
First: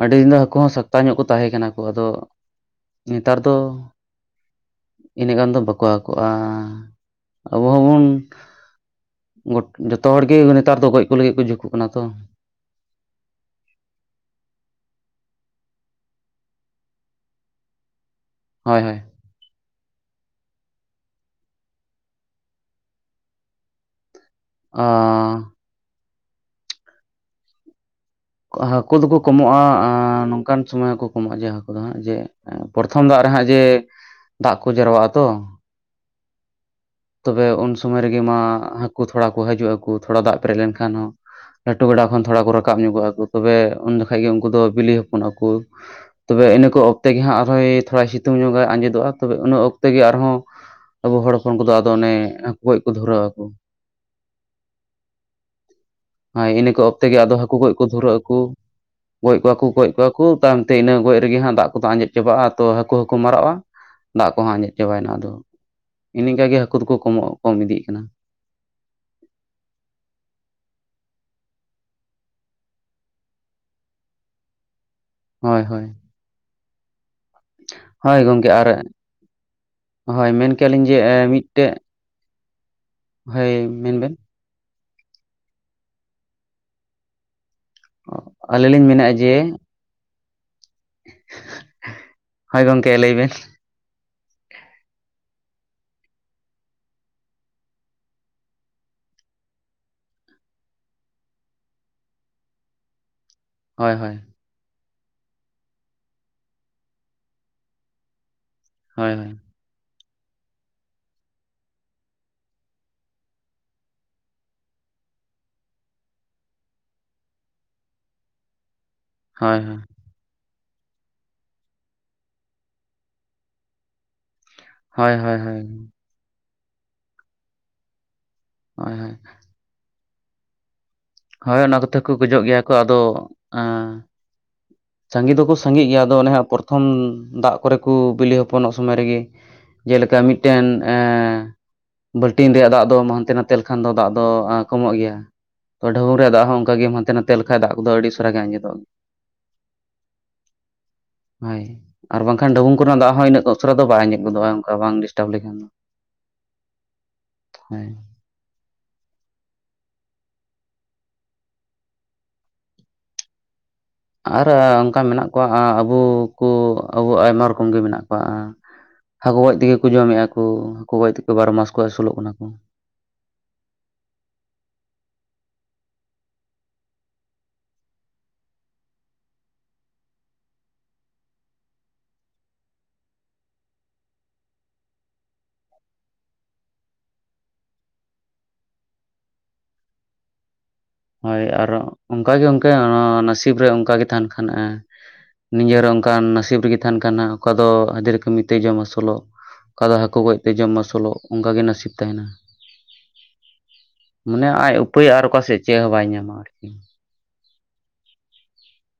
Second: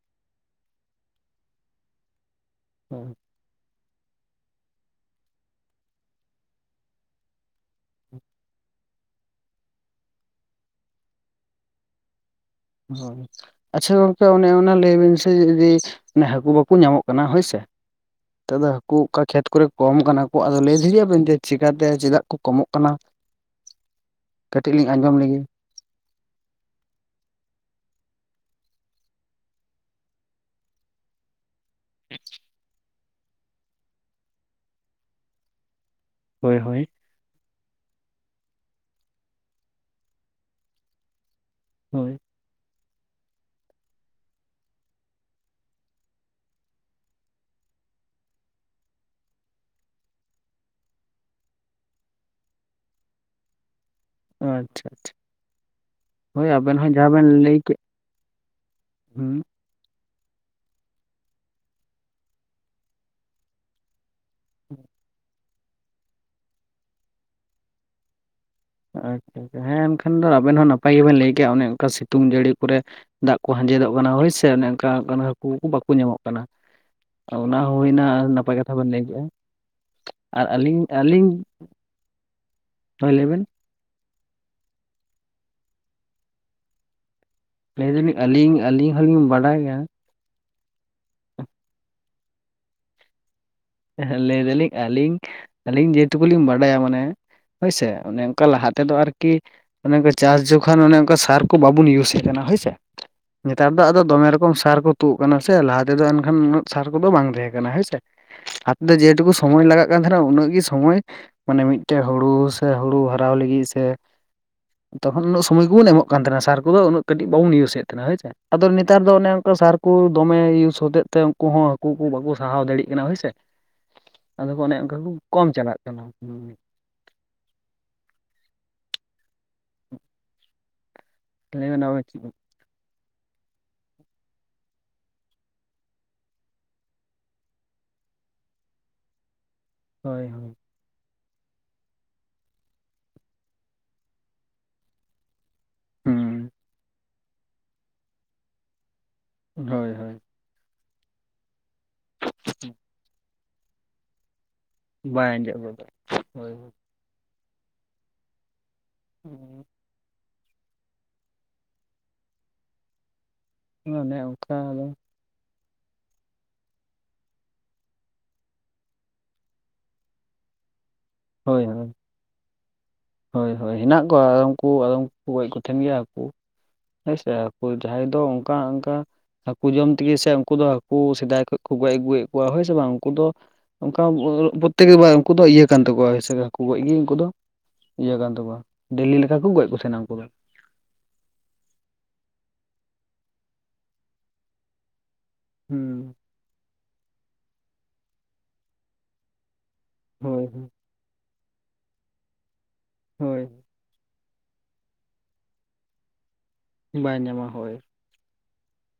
ᱟᱹᱰᱤ ᱫᱤᱱ ᱫᱚ ᱦᱟᱹᱠᱩ ᱦᱚᱸ ᱥᱟᱯᱛᱟ ᱧᱚᱜ ᱠᱚ ᱛᱟᱦᱮᱸ ᱠᱟᱱᱟ ᱠᱚ ᱟᱫᱚ ᱱᱮᱛᱟᱨ ᱫᱚ ᱤᱱᱟᱹᱜ ᱜᱟᱱ ᱫᱚ ᱵᱟᱠᱚ ᱦᱟᱠᱚᱜᱼᱟ ᱟᱵᱚ ᱦᱚᱸᱵᱚᱱ ᱡᱚᱛ ᱡᱚᱛᱚ ᱦᱚᱲ ᱜᱮ ᱱᱮᱛᱟᱨ ᱫᱚ ᱜᱚᱡ ᱠᱚ ᱞᱟᱹᱜᱤᱫ ᱠᱚ ᱡᱷᱩᱸᱠᱩᱜ ᱠᱟᱱᱟ ᱛᱚ᱾ ᱦᱩᱸ, ᱟᱪᱪᱷᱟ ᱜᱚᱝᱠᱮ ᱚᱱᱮ ᱚᱱᱟ ᱞᱟᱹᱭ ᱵᱤᱱ ᱥᱮ ᱡᱩᱫᱤ ᱚᱱᱮ ᱦᱟᱹᱠᱩ ᱵᱟᱠᱚ ᱧᱟᱢᱚᱜ ᱠᱟᱱᱟ ᱦᱳᱭᱥᱮ᱾ ᱛᱚᱵᱮ ᱦᱳᱭ ᱦᱟᱹᱠᱩ ᱦᱳᱭ ᱚᱠᱟ ᱠᱷᱮᱛ ᱠᱚᱨᱮ ᱠᱚᱢ ᱠᱟᱱᱟ ᱠᱚ ᱟᱫᱚ ᱞᱟᱹᱭ ᱫᱟᱲᱮᱭᱟᱜ ᱵᱮᱱ ᱡᱮ ᱪᱮᱠᱟᱛᱮ ᱪᱮᱫᱟᱜ ᱠᱚ ᱠᱚᱢᱚᱜ ᱠᱟᱱᱟ? [inaudible] ᱠᱟᱹᱴᱤᱡ ᱞᱤᱧ ᱟᱸᱡᱚᱢ ᱞᱮᱜᱮ᱾ ᱦᱟᱹᱠᱩ ᱫᱚᱠᱚ ᱠᱚᱢᱚᱜᱼᱟ ᱱᱚᱝᱠᱟᱱ ᱥᱚᱢᱚᱭ ᱦᱚᱸᱠᱩ ᱠᱚ ᱠᱚᱢᱚᱜᱼᱟ ᱡᱮ ᱦᱟᱹᱠᱩ ᱫᱚ ᱦᱟᱸᱜ ᱡᱮ ᱯᱨᱚᱛᱷᱚᱢ ᱫᱟᱜ ᱨᱮᱦᱟᱸᱜ ᱡᱮ ᱫᱟᱜ ᱠᱚ ᱡᱟᱨᱣᱟᱜ-ᱟ ᱛᱚ᱾ ᱦᱳᱭ ᱦᱳᱭ᱾ ᱛᱚᱵᱮ ᱩᱱ ᱥᱚᱢᱚᱭ ᱨᱮᱜᱮ ᱢᱟ ᱦᱟᱹᱠᱩ ᱛᱷᱚᱲᱟ ᱠᱚ ᱦᱟᱡᱩᱜ-ᱟ ᱠᱚ ᱛᱷᱚᱲᱟ ᱫᱟᱜ ᱯᱮᱨᱮᱡ ᱞᱮᱱᱠᱷᱟᱱ ᱦᱚᱸ᱾ ᱞᱟᱹᱴᱩ ᱜᱟᱰᱟ ᱦᱳᱭ ᱠᱷᱚᱱ ᱛᱷᱚᱲᱟ ᱠᱚ ᱨᱟᱠᱟᱵ ᱧᱚᱜᱚᱜᱼᱟ ᱠᱚ ᱛᱚᱵᱮ ᱩᱱ ᱡᱚᱠᱷᱷᱟᱡ ᱜᱮ ᱩᱝᱠᱩ ᱫᱚ ᱵᱤᱞᱤ ᱦᱚᱯᱚᱱᱚᱜ-ᱟ ᱠᱚ᱾ ᱛᱚᱵᱮ ᱤᱱᱟᱹ ᱠᱚ ᱚᱠᱛᱮ ᱜᱮ ᱦᱟᱸᱜ ᱟᱨᱦᱚᱸᱭ ᱛᱷᱚᱲᱟ ᱥᱤᱛᱩᱝ ᱧᱚᱜᱟᱭ ᱟᱸᱡᱮᱫᱚᱜᱼᱟ ᱛᱚᱵᱮ ᱤᱱᱟᱹ ᱚᱠᱛᱮ ᱜᱮ ᱟᱨᱦᱚᱸ᱾ ᱟᱵᱚ ᱦᱚᱲ ᱦᱚᱯᱚᱱ ᱠᱚᱫᱚ ᱟᱫᱚ ᱚᱱᱮ ᱦᱟᱹᱠᱩ ᱜᱚᱡ ᱠᱚ ᱫᱷᱩᱨᱟᱹᱜ-ᱟ ᱠᱚ ᱟᱪᱪᱷᱟ ᱟᱪᱪᱷᱟ ᱦᱮᱸ, ᱦᱳᱭ ᱤᱱᱟᱹ ᱟᱵᱮᱱ ᱠᱚ ᱦᱚᱸ ᱚᱠᱛᱮ ᱡᱟᱦᱟᱸ ᱜᱮ ᱵᱮᱱ ᱟᱫᱚ ᱦᱟᱹᱠᱩ ᱞᱟᱹᱭ ᱜᱚᱡᱽ ᱠᱮᱫ ᱫᱷᱩᱨᱟᱹᱜ ᱟᱠᱚ, ᱦᱩᱸ ᱜᱚᱡ ᱠᱚ ᱵᱟᱠᱚ ᱜᱚᱡ ᱠᱚᱣᱟ ᱠᱚ ᱛᱟᱭᱚᱢᱛᱮ ᱤᱱᱟᱹ ᱜᱚᱡ ᱨᱮᱜᱮ ᱦᱟᱸᱜ ᱫᱟᱜ ᱠᱚᱫᱚ ᱟᱸᱡᱮᱫ ᱪᱟᱵᱟᱜᱼᱟ ᱛᱚ ᱦᱟᱹᱠᱩ ᱦᱚᱸᱠᱚ ᱢᱟᱨᱟᱜᱼᱟ᱾ ᱫᱟᱜ ᱠᱚᱦᱚᱸ ᱟᱸᱡᱮᱫ ᱪᱟᱵᱟᱭᱮᱱᱟ ᱟᱫᱚ, ᱤᱱᱤᱱ ᱤᱱᱠᱟ ᱜᱮ ᱦᱟᱹᱠᱩ ᱫᱚᱠᱚ ᱠᱚᱢᱚᱜ ᱠᱚᱢ ᱤᱫᱤᱜ ᱠᱟᱱᱟ᱾ ᱟᱪᱪᱷᱟ ᱟᱪᱪᱷᱟ ᱦᱮᱸ ᱮᱱᱠᱷᱟᱱ ᱫᱚ ᱟᱵᱮᱱ ᱦᱚᱸ ᱱᱟᱯᱟᱭ ᱜᱮᱵᱮᱱ ᱞᱟᱹᱭ ᱠᱮᱜᱼᱟ ᱚᱱᱮ ᱚᱝᱠᱟ ᱥᱤᱛᱩᱝ ᱡᱟᱹᱲᱤ ᱠᱚᱨᱮ ᱫᱟᱜ ᱠᱚ ᱦᱟᱸᱡᱮᱫᱚᱜ ᱠᱟᱱᱟ ᱦᱳᱭᱥᱮ ᱚᱱᱮ ᱚᱝᱠᱟ ᱠᱟᱱᱟ ᱦᱟᱹᱠᱩ ᱦᱳᱭ ᱠᱚ ᱦᱳᱭ ᱵᱟᱠᱚ ᱧᱟᱢᱚᱜ ᱠᱟᱱᱟ᱾ ᱚᱱᱟ ᱦᱩᱭᱱᱟ ᱦᱳᱭ ᱜᱚᱝᱠᱮ ᱱᱟᱯᱟᱭ ᱟᱨ ᱠᱟᱛᱷᱟ ᱵᱮᱱ ᱞᱟᱹᱭ ᱠᱮᱜᱼᱟ ᱦᱳᱭ ᱟᱨ ᱢᱮᱱ ᱠᱮᱭᱟ ᱟᱹᱞᱤᱧ ᱞᱤᱧ ᱡᱮ ᱮᱸ ᱟᱹᱞᱤᱧ ᱢᱤᱫᱴᱮᱡ ᱞᱟᱹᱭ ᱵᱮᱱ ᱦᱳᱭ ᱢᱮᱱᱵᱮᱱ ᱞᱟᱹᱭ ᱫᱟᱞᱤᱧ ᱟᱹᱞᱤᱧ ᱞᱤᱧ ᱟᱹᱞᱤᱧ ᱢᱮᱱᱮᱫᱼᱟ ᱦᱚᱞᱤᱧ ᱡᱮ ᱵᱟᱰᱟᱭᱟ ᱦᱳᱭ, ᱜᱚᱝᱠᱮ ᱞᱟᱹᱭᱵᱮᱱ ᱞᱟᱹᱭ ᱫᱟᱞᱤᱧ ᱟᱹᱞᱤᱧ ᱟᱹᱞᱤᱧ ᱡᱮᱴᱩᱠᱩ ᱞᱤᱧ ᱵᱟᱰᱟᱭᱟ ᱢᱟᱱᱮ ᱦᱳᱭᱥᱮ ᱚᱱᱮ ᱚᱝᱠᱟ ᱞᱟᱦᱟ ᱛᱮᱫᱚ ᱟᱨᱠᱤ ᱚᱱᱮ ᱚᱝᱠᱟ ᱪᱟᱥ ᱡᱚᱠᱷᱚᱱ ᱚᱱᱮ ᱚᱝᱠᱟ ᱥᱟᱨ ᱠᱚ ᱵᱟᱵᱚᱱ ᱤᱭᱩᱡᱮᱜ ᱠᱟᱱᱟ ᱦᱳᱭᱥᱮ᱾ ᱱᱮᱛᱟᱨ ᱫᱚ ᱦᱳᱭ ᱟᱫᱚ ᱦᱳᱭ ᱫᱚᱢᱮ ᱨᱚᱠᱚᱢ ᱥᱟᱨ ᱠᱚ ᱛᱩᱫ ᱠᱟᱱᱟ ᱥᱮ ᱞᱟᱦᱟ ᱛᱮᱫᱚ ᱮᱱᱠᱷᱟᱱ ᱩᱱᱟᱹᱜ ᱥᱟᱨ ᱠᱚᱫᱚ ᱵᱟᱝ ᱛᱟᱦᱮᱸ ᱠᱟᱱᱟ ᱦᱳᱭ ᱥᱮ᱾ ᱡᱮ ᱦᱳᱭ ᱦᱳᱭ ᱴᱩᱠᱩ ᱥᱚᱢᱚᱭ ᱞᱟᱜᱟᱜ ᱮᱱᱨᱮᱦᱚᱸ ᱩᱱᱟᱹᱜ ᱜᱮ ᱥᱚᱢᱚᱭ, ᱢᱟᱱᱮ ᱢᱤᱫᱴᱮᱡ ᱦᱩᱲᱩ ᱥᱮ ᱦᱩᱲᱩ ᱦᱟᱨᱟᱣ ᱞᱟᱹᱜᱤᱫ ᱥᱮ ᱛᱚᱠᱷᱚᱱ ᱩᱱᱟᱹᱜ ᱥᱚᱢᱚᱭ ᱜᱮᱵᱚᱱ ᱮᱢᱚᱜ ᱠᱟᱱ ᱛᱟᱦᱮᱱᱟ ᱥᱟᱨ ᱠᱚᱫᱚ ᱩᱱᱟᱹᱜ ᱠᱟᱹᱴᱤᱡ ᱵᱟᱵᱚᱱ ᱤᱭᱩᱪᱮᱫ ᱛᱟᱸᱦᱮᱱᱟ ᱦᱳᱭ ᱥᱮ᱾ ᱟᱫᱚ ᱱᱮᱛᱟᱨ ᱫᱚ ᱚᱱᱮ ᱚᱝᱠᱟ ᱦᱳᱭ ᱥᱟᱨ ᱠᱚ ᱫᱚᱢᱮ ᱤᱭᱩᱡᱽ ᱦᱚᱛᱮᱫ ᱛᱮ ᱩᱝᱠᱩ ᱦᱚᱸ ᱦᱟᱠᱩ ᱠᱚ ᱵᱟᱠᱚ ᱥᱟᱦᱟᱣ ᱫᱟᱲᱮᱭᱟᱜ ᱠᱟᱱᱟ ᱦᱳᱭᱥᱮ᱾ ᱟᱫᱚ ᱠᱚ ᱚᱱᱮ ᱚᱝᱠᱟ ᱠᱚ ᱦᱳᱭ ᱦᱳᱭ ᱦᱳᱭ ᱠᱚᱢ ᱦᱳᱭ ᱪᱟᱞᱟᱜ ᱠᱟᱱᱟ᱾ ᱦᱩᱸ, ᱦᱳᱭ ᱦᱳᱭ᱾ ᱦᱳᱭ ᱞᱟᱹᱭ ᱚᱱᱟ ᱵᱮᱱ ᱠᱚᱛᱮ ᱟᱵᱮᱱ ᱠᱚ ᱪᱮᱫ ᱵᱮᱱ ᱜᱚᱡᱚᱜ ᱜᱮᱭᱟ ᱠᱚ ᱟᱫᱚ ᱮᱸᱻ ᱥᱟᱸᱜᱮ ᱫᱚᱠᱚ ᱥᱟᱸᱜᱮᱜ ᱜᱮᱭᱟ ᱟᱫᱚ ᱚᱱᱮ ᱦᱟᱸᱜ ᱯᱨᱚᱛᱷᱚᱢ ᱫᱟᱜ ᱠᱚᱨᱮ ᱠᱚ ᱵᱤᱞᱤ ᱦᱚᱯᱚᱱᱚᱜ ᱥᱚᱢᱚᱭ ᱨᱮᱜᱮ ᱡᱮᱞᱮᱠᱟ ᱦᱳᱭ ᱦᱳᱭ ᱢᱤᱫᱴᱮᱱ ᱮᱸᱻ ᱵᱟᱹᱞᱴᱤᱱ ᱨᱮᱭᱟᱜ ᱫᱟᱜ ᱫᱚᱢ ᱦᱟᱱᱛᱮ ᱱᱟᱛᱮ ᱞᱮᱠᱷᱟᱱ ᱫᱚ ᱫᱟᱜ ᱫᱚ ᱠᱚᱢᱚᱜ ᱜᱮᱭᱟ᱾ ᱛᱚ, ᱰᱷᱟᱵᱩᱝ ᱨᱮᱭᱟᱜ ᱦᱩᱸ ᱫᱟᱜ ᱦᱚᱸ ᱚᱝᱠᱟ ᱜᱮᱢ ᱦᱟᱱᱛᱮ ᱱᱟᱛᱮ ᱞᱮᱠᱷᱟᱡ ᱫᱟᱜ ᱠᱚᱫᱚ ᱟᱹᱰᱤ ᱩᱥᱟᱹᱨᱟ ᱜᱮ ᱟᱸᱡᱮᱫᱚᱜ ᱦᱳᱭ ᱦᱳᱭ᱾ ᱦᱳᱭ ᱟᱨ ᱵᱟᱝᱠᱷᱟᱱ ᱰᱷᱟᱹᱵᱩᱝ ᱠᱚᱨᱮᱱᱟᱜ ᱫᱟᱜ ᱦᱚᱸ ᱤᱱᱟᱹᱜ ᱩᱥᱟᱹᱨᱟ ᱫᱚ ᱵᱟᱭ ᱟᱸᱡᱮᱫ ᱜᱚᱫᱚᱜᱼᱟ᱾ ᱚᱝᱠᱟ ᱵᱟᱝ ᱰᱤᱥᱴᱟᱵᱽ ᱵᱟᱭ ᱞᱮᱠᱷᱟᱱ ᱟᱸᱡᱮᱫ ᱫᱚ, ᱜᱚᱫᱚᱜ ᱦᱳᱭ ᱦᱳᱭ ᱦᱳᱭ᱾ [inaudible] ᱚᱱᱮ ᱟᱨ ᱟᱫᱚ ᱚᱱᱠᱟ ᱢᱮᱱᱟᱜ ᱠᱚᱣᱟ ᱟᱵᱚ ᱠᱚ ᱟᱵᱚ ᱟᱭᱢᱟ ᱨᱚᱠᱚᱢ ᱜᱮ ᱢᱮᱱᱟᱜ ᱠᱚᱣᱟ ᱦᱟᱹᱠᱩ ᱜᱚᱡ ᱛᱮᱜᱮ ᱠᱚ ᱡᱚᱢᱮᱜᱼᱟ ᱠᱚ ᱦᱟᱹᱠᱩ ᱜᱚᱡ ᱛᱮᱜᱮ ᱵᱟᱨᱚ ᱦᱳᱭ ᱢᱟᱥ ᱠᱚ ᱦᱳᱭ ᱟᱹᱥᱩᱞᱚᱜ ᱠᱟᱱᱟ ᱠᱚ᱾ ᱦᱳᱭ ᱦᱳᱭ ᱦᱮᱱᱟᱜ ᱠᱚᱣᱟ ᱟᱫᱚᱢᱠᱩ ᱟᱫᱚᱢ ᱠᱚ ᱜᱚᱡ ᱠᱚ ᱛᱟᱦᱮᱱ ᱜᱮᱭᱟ ᱦᱟᱹᱠᱩ ᱦᱮᱸᱥᱮ ᱡᱟᱦᱟᱸᱭ ᱫᱚ ᱚᱱᱠᱟ ᱚᱱᱠᱟ ᱦᱟᱹᱠᱩ ᱡᱚᱢ ᱛᱮᱜᱮ ᱥᱮ ᱩᱱᱠᱩ ᱫᱚ ᱦᱟᱹᱠᱩ ᱥᱮᱫᱟᱭ ᱠᱷᱚᱱ ᱠᱚ ᱜᱚᱡ ᱟᱹᱜᱩᱭᱮᱫ ᱠᱚᱣᱟ ᱦᱳᱭ ᱥᱮ ᱵᱟᱝ ᱩᱱᱠᱩ ᱫᱚ, ᱚᱱᱠᱟ ᱯᱨᱚᱛᱮᱠᱵᱟᱨ ᱩᱱᱠᱩ ᱫᱚ ᱤᱭᱟᱹ ᱠᱟᱱ ᱛᱟᱠᱚᱣᱟ ᱮᱥᱮ ᱜᱮ ᱦᱟᱹᱠᱩ ᱜᱚᱡ ᱜᱮ ᱩᱱᱠᱩ ᱫᱚ, ᱤᱭᱟᱹ ᱠᱟᱱ ᱛᱟᱠᱚᱣᱟ ᱰᱮᱞᱤ ᱞᱮᱠᱟ ᱠᱚ ᱜᱚᱡ ᱠᱚ ᱥᱮᱱᱚᱜᱼᱟ ᱩᱱᱠᱩ ᱫᱚ᱾ ᱦᱳᱭ ᱟᱨ ᱚᱱᱠᱟᱜᱮ ᱚᱱᱠᱮ ᱱᱟᱥᱤᱵ ᱨᱮ ᱚᱱᱠᱟᱜ ᱜᱮ ᱛᱟᱦᱮᱱ ᱠᱷᱟᱱ, ᱱᱤᱡᱮᱨ ᱦᱩᱸ ᱚᱱᱠᱟᱱ ᱱᱟᱥᱤᱵ ᱨᱮᱜᱮ ᱛᱟᱦᱮᱱ ᱠᱟᱱ ᱚᱠᱟ ᱫᱚ ᱦᱟᱹᱡᱽᱨᱤ ᱠᱟᱹᱢᱤ ᱛᱮ ᱡᱚᱢ ᱟᱹᱥᱩᱞᱚᱜ, ᱚᱠᱟ ᱫᱚ ᱦᱟᱹᱠᱩ ᱦᱳᱭ ᱜᱚᱡᱛᱮ ᱦᱳᱭ ᱡᱚᱢ ᱟᱹᱥᱩᱞᱚᱜ ᱚᱱᱠᱟᱜᱮ ᱱᱟᱥᱤᱵ ᱛᱟᱦᱮᱱᱟ᱾ ᱦᱳᱭ᱾ ᱢᱟᱱᱮ ᱟᱡ ᱩᱯᱟᱹᱭ ᱟᱨ ᱚᱠᱟ ᱥᱮᱫ ᱪᱮᱫ ᱦᱚᱸ ᱵᱟᱭ ᱧᱟᱢᱟ ᱟᱨᱠᱤ ᱵᱟᱭ ᱧᱟᱢᱟ ᱦᱳᱭ᱾ [inaudible]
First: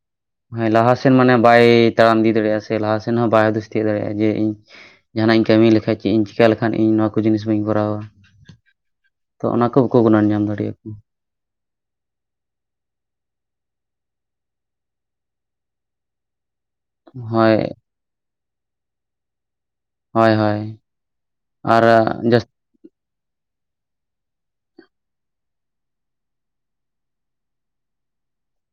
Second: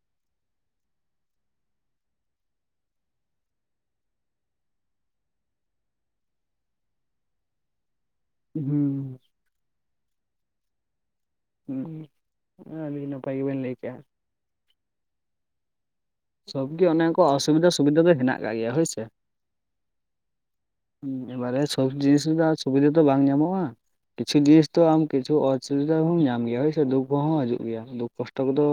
ᱦᱮᱸ ᱞᱟᱦᱟᱥᱮᱱ ᱢᱟᱱᱮ ᱵᱟᱭ ᱛᱟᱲᱟᱢ ᱤᱫᱤ ᱫᱟᱲᱮᱭᱟᱜᱼᱟ ᱥᱮ ᱞᱟᱦᱟᱥᱮᱱ ᱦᱚᱸ ᱵᱟᱭ ᱦᱩᱫᱤᱥ ᱛᱤᱭᱳᱜ ᱫᱟᱲᱮᱭᱟᱜᱼᱟ ᱡᱮ ᱤᱧ ᱡᱟᱦᱟᱱᱟᱜ ᱤᱧ ᱠᱟᱹᱢᱤ ᱞᱮᱠᱷᱟᱡ ᱪᱮᱫ ᱤᱧ ᱪᱤᱠᱟ ᱞᱮᱠᱷᱟᱱ ᱤᱧ ᱱᱚᱣᱟ ᱠᱚ ᱡᱤᱱᱤᱥ ᱵᱟᱹᱧ ᱠᱚᱨᱟᱣᱟ᱾ ᱦᱩᱸ ᱛᱚ ᱚᱱᱟ ᱠᱚ ᱵᱟᱠᱚ ᱜᱩᱱᱟᱹᱱ ᱧᱟᱢ ᱫᱟᱲᱮ ᱭᱟ ᱦᱩᱸ ᱟᱹᱰᱤ ᱱᱟᱯᱟᱭ ᱜᱮᱵᱮᱱ ᱞᱟᱹᱭ ᱠᱮᱜᱼᱟ᱾ ᱥᱚᱵ ᱜᱮ ᱚᱱᱮ ᱚᱱᱠᱟ ᱦᱳᱭ ᱚᱥᱩᱵᱤᱫᱟ ᱥᱩᱵᱤᱫᱟ ᱫᱚ ᱦᱮᱱᱟᱜ ᱟᱠᱟᱟᱜ ᱜᱮᱭᱟ ᱦᱳᱭ ᱥᱮ᱾ ᱦᱳᱭ ᱦᱳᱭ᱾ ᱮᱵᱟᱨᱮ ᱟᱨ ᱥᱚᱵ ᱡᱤᱱᱤᱥ ᱡᱟᱹᱥᱛᱤ ᱨᱮᱱᱟᱜ ᱫᱚ ᱥᱩᱵᱤᱫᱷᱟ ᱫᱚ ᱵᱟᱝ ᱧᱟᱢᱚᱜᱼᱟ, ᱠᱤᱪᱷᱩ ᱡᱤᱱᱤᱥ ᱫᱚ ᱟᱢ ᱠᱤᱪᱷᱩ ᱚᱥᱩᱵᱤᱫᱷᱟ ᱦᱚᱸᱢ ᱧᱟᱢ ᱜᱮᱭᱟ ᱦᱳᱭᱥᱮ ᱫᱩᱠ ᱦᱚᱸ ᱦᱤᱡᱩᱜ ᱜᱮᱭᱟ ᱫᱩᱠ ᱠᱚᱥᱴᱚ ᱠᱚᱫᱚ᱾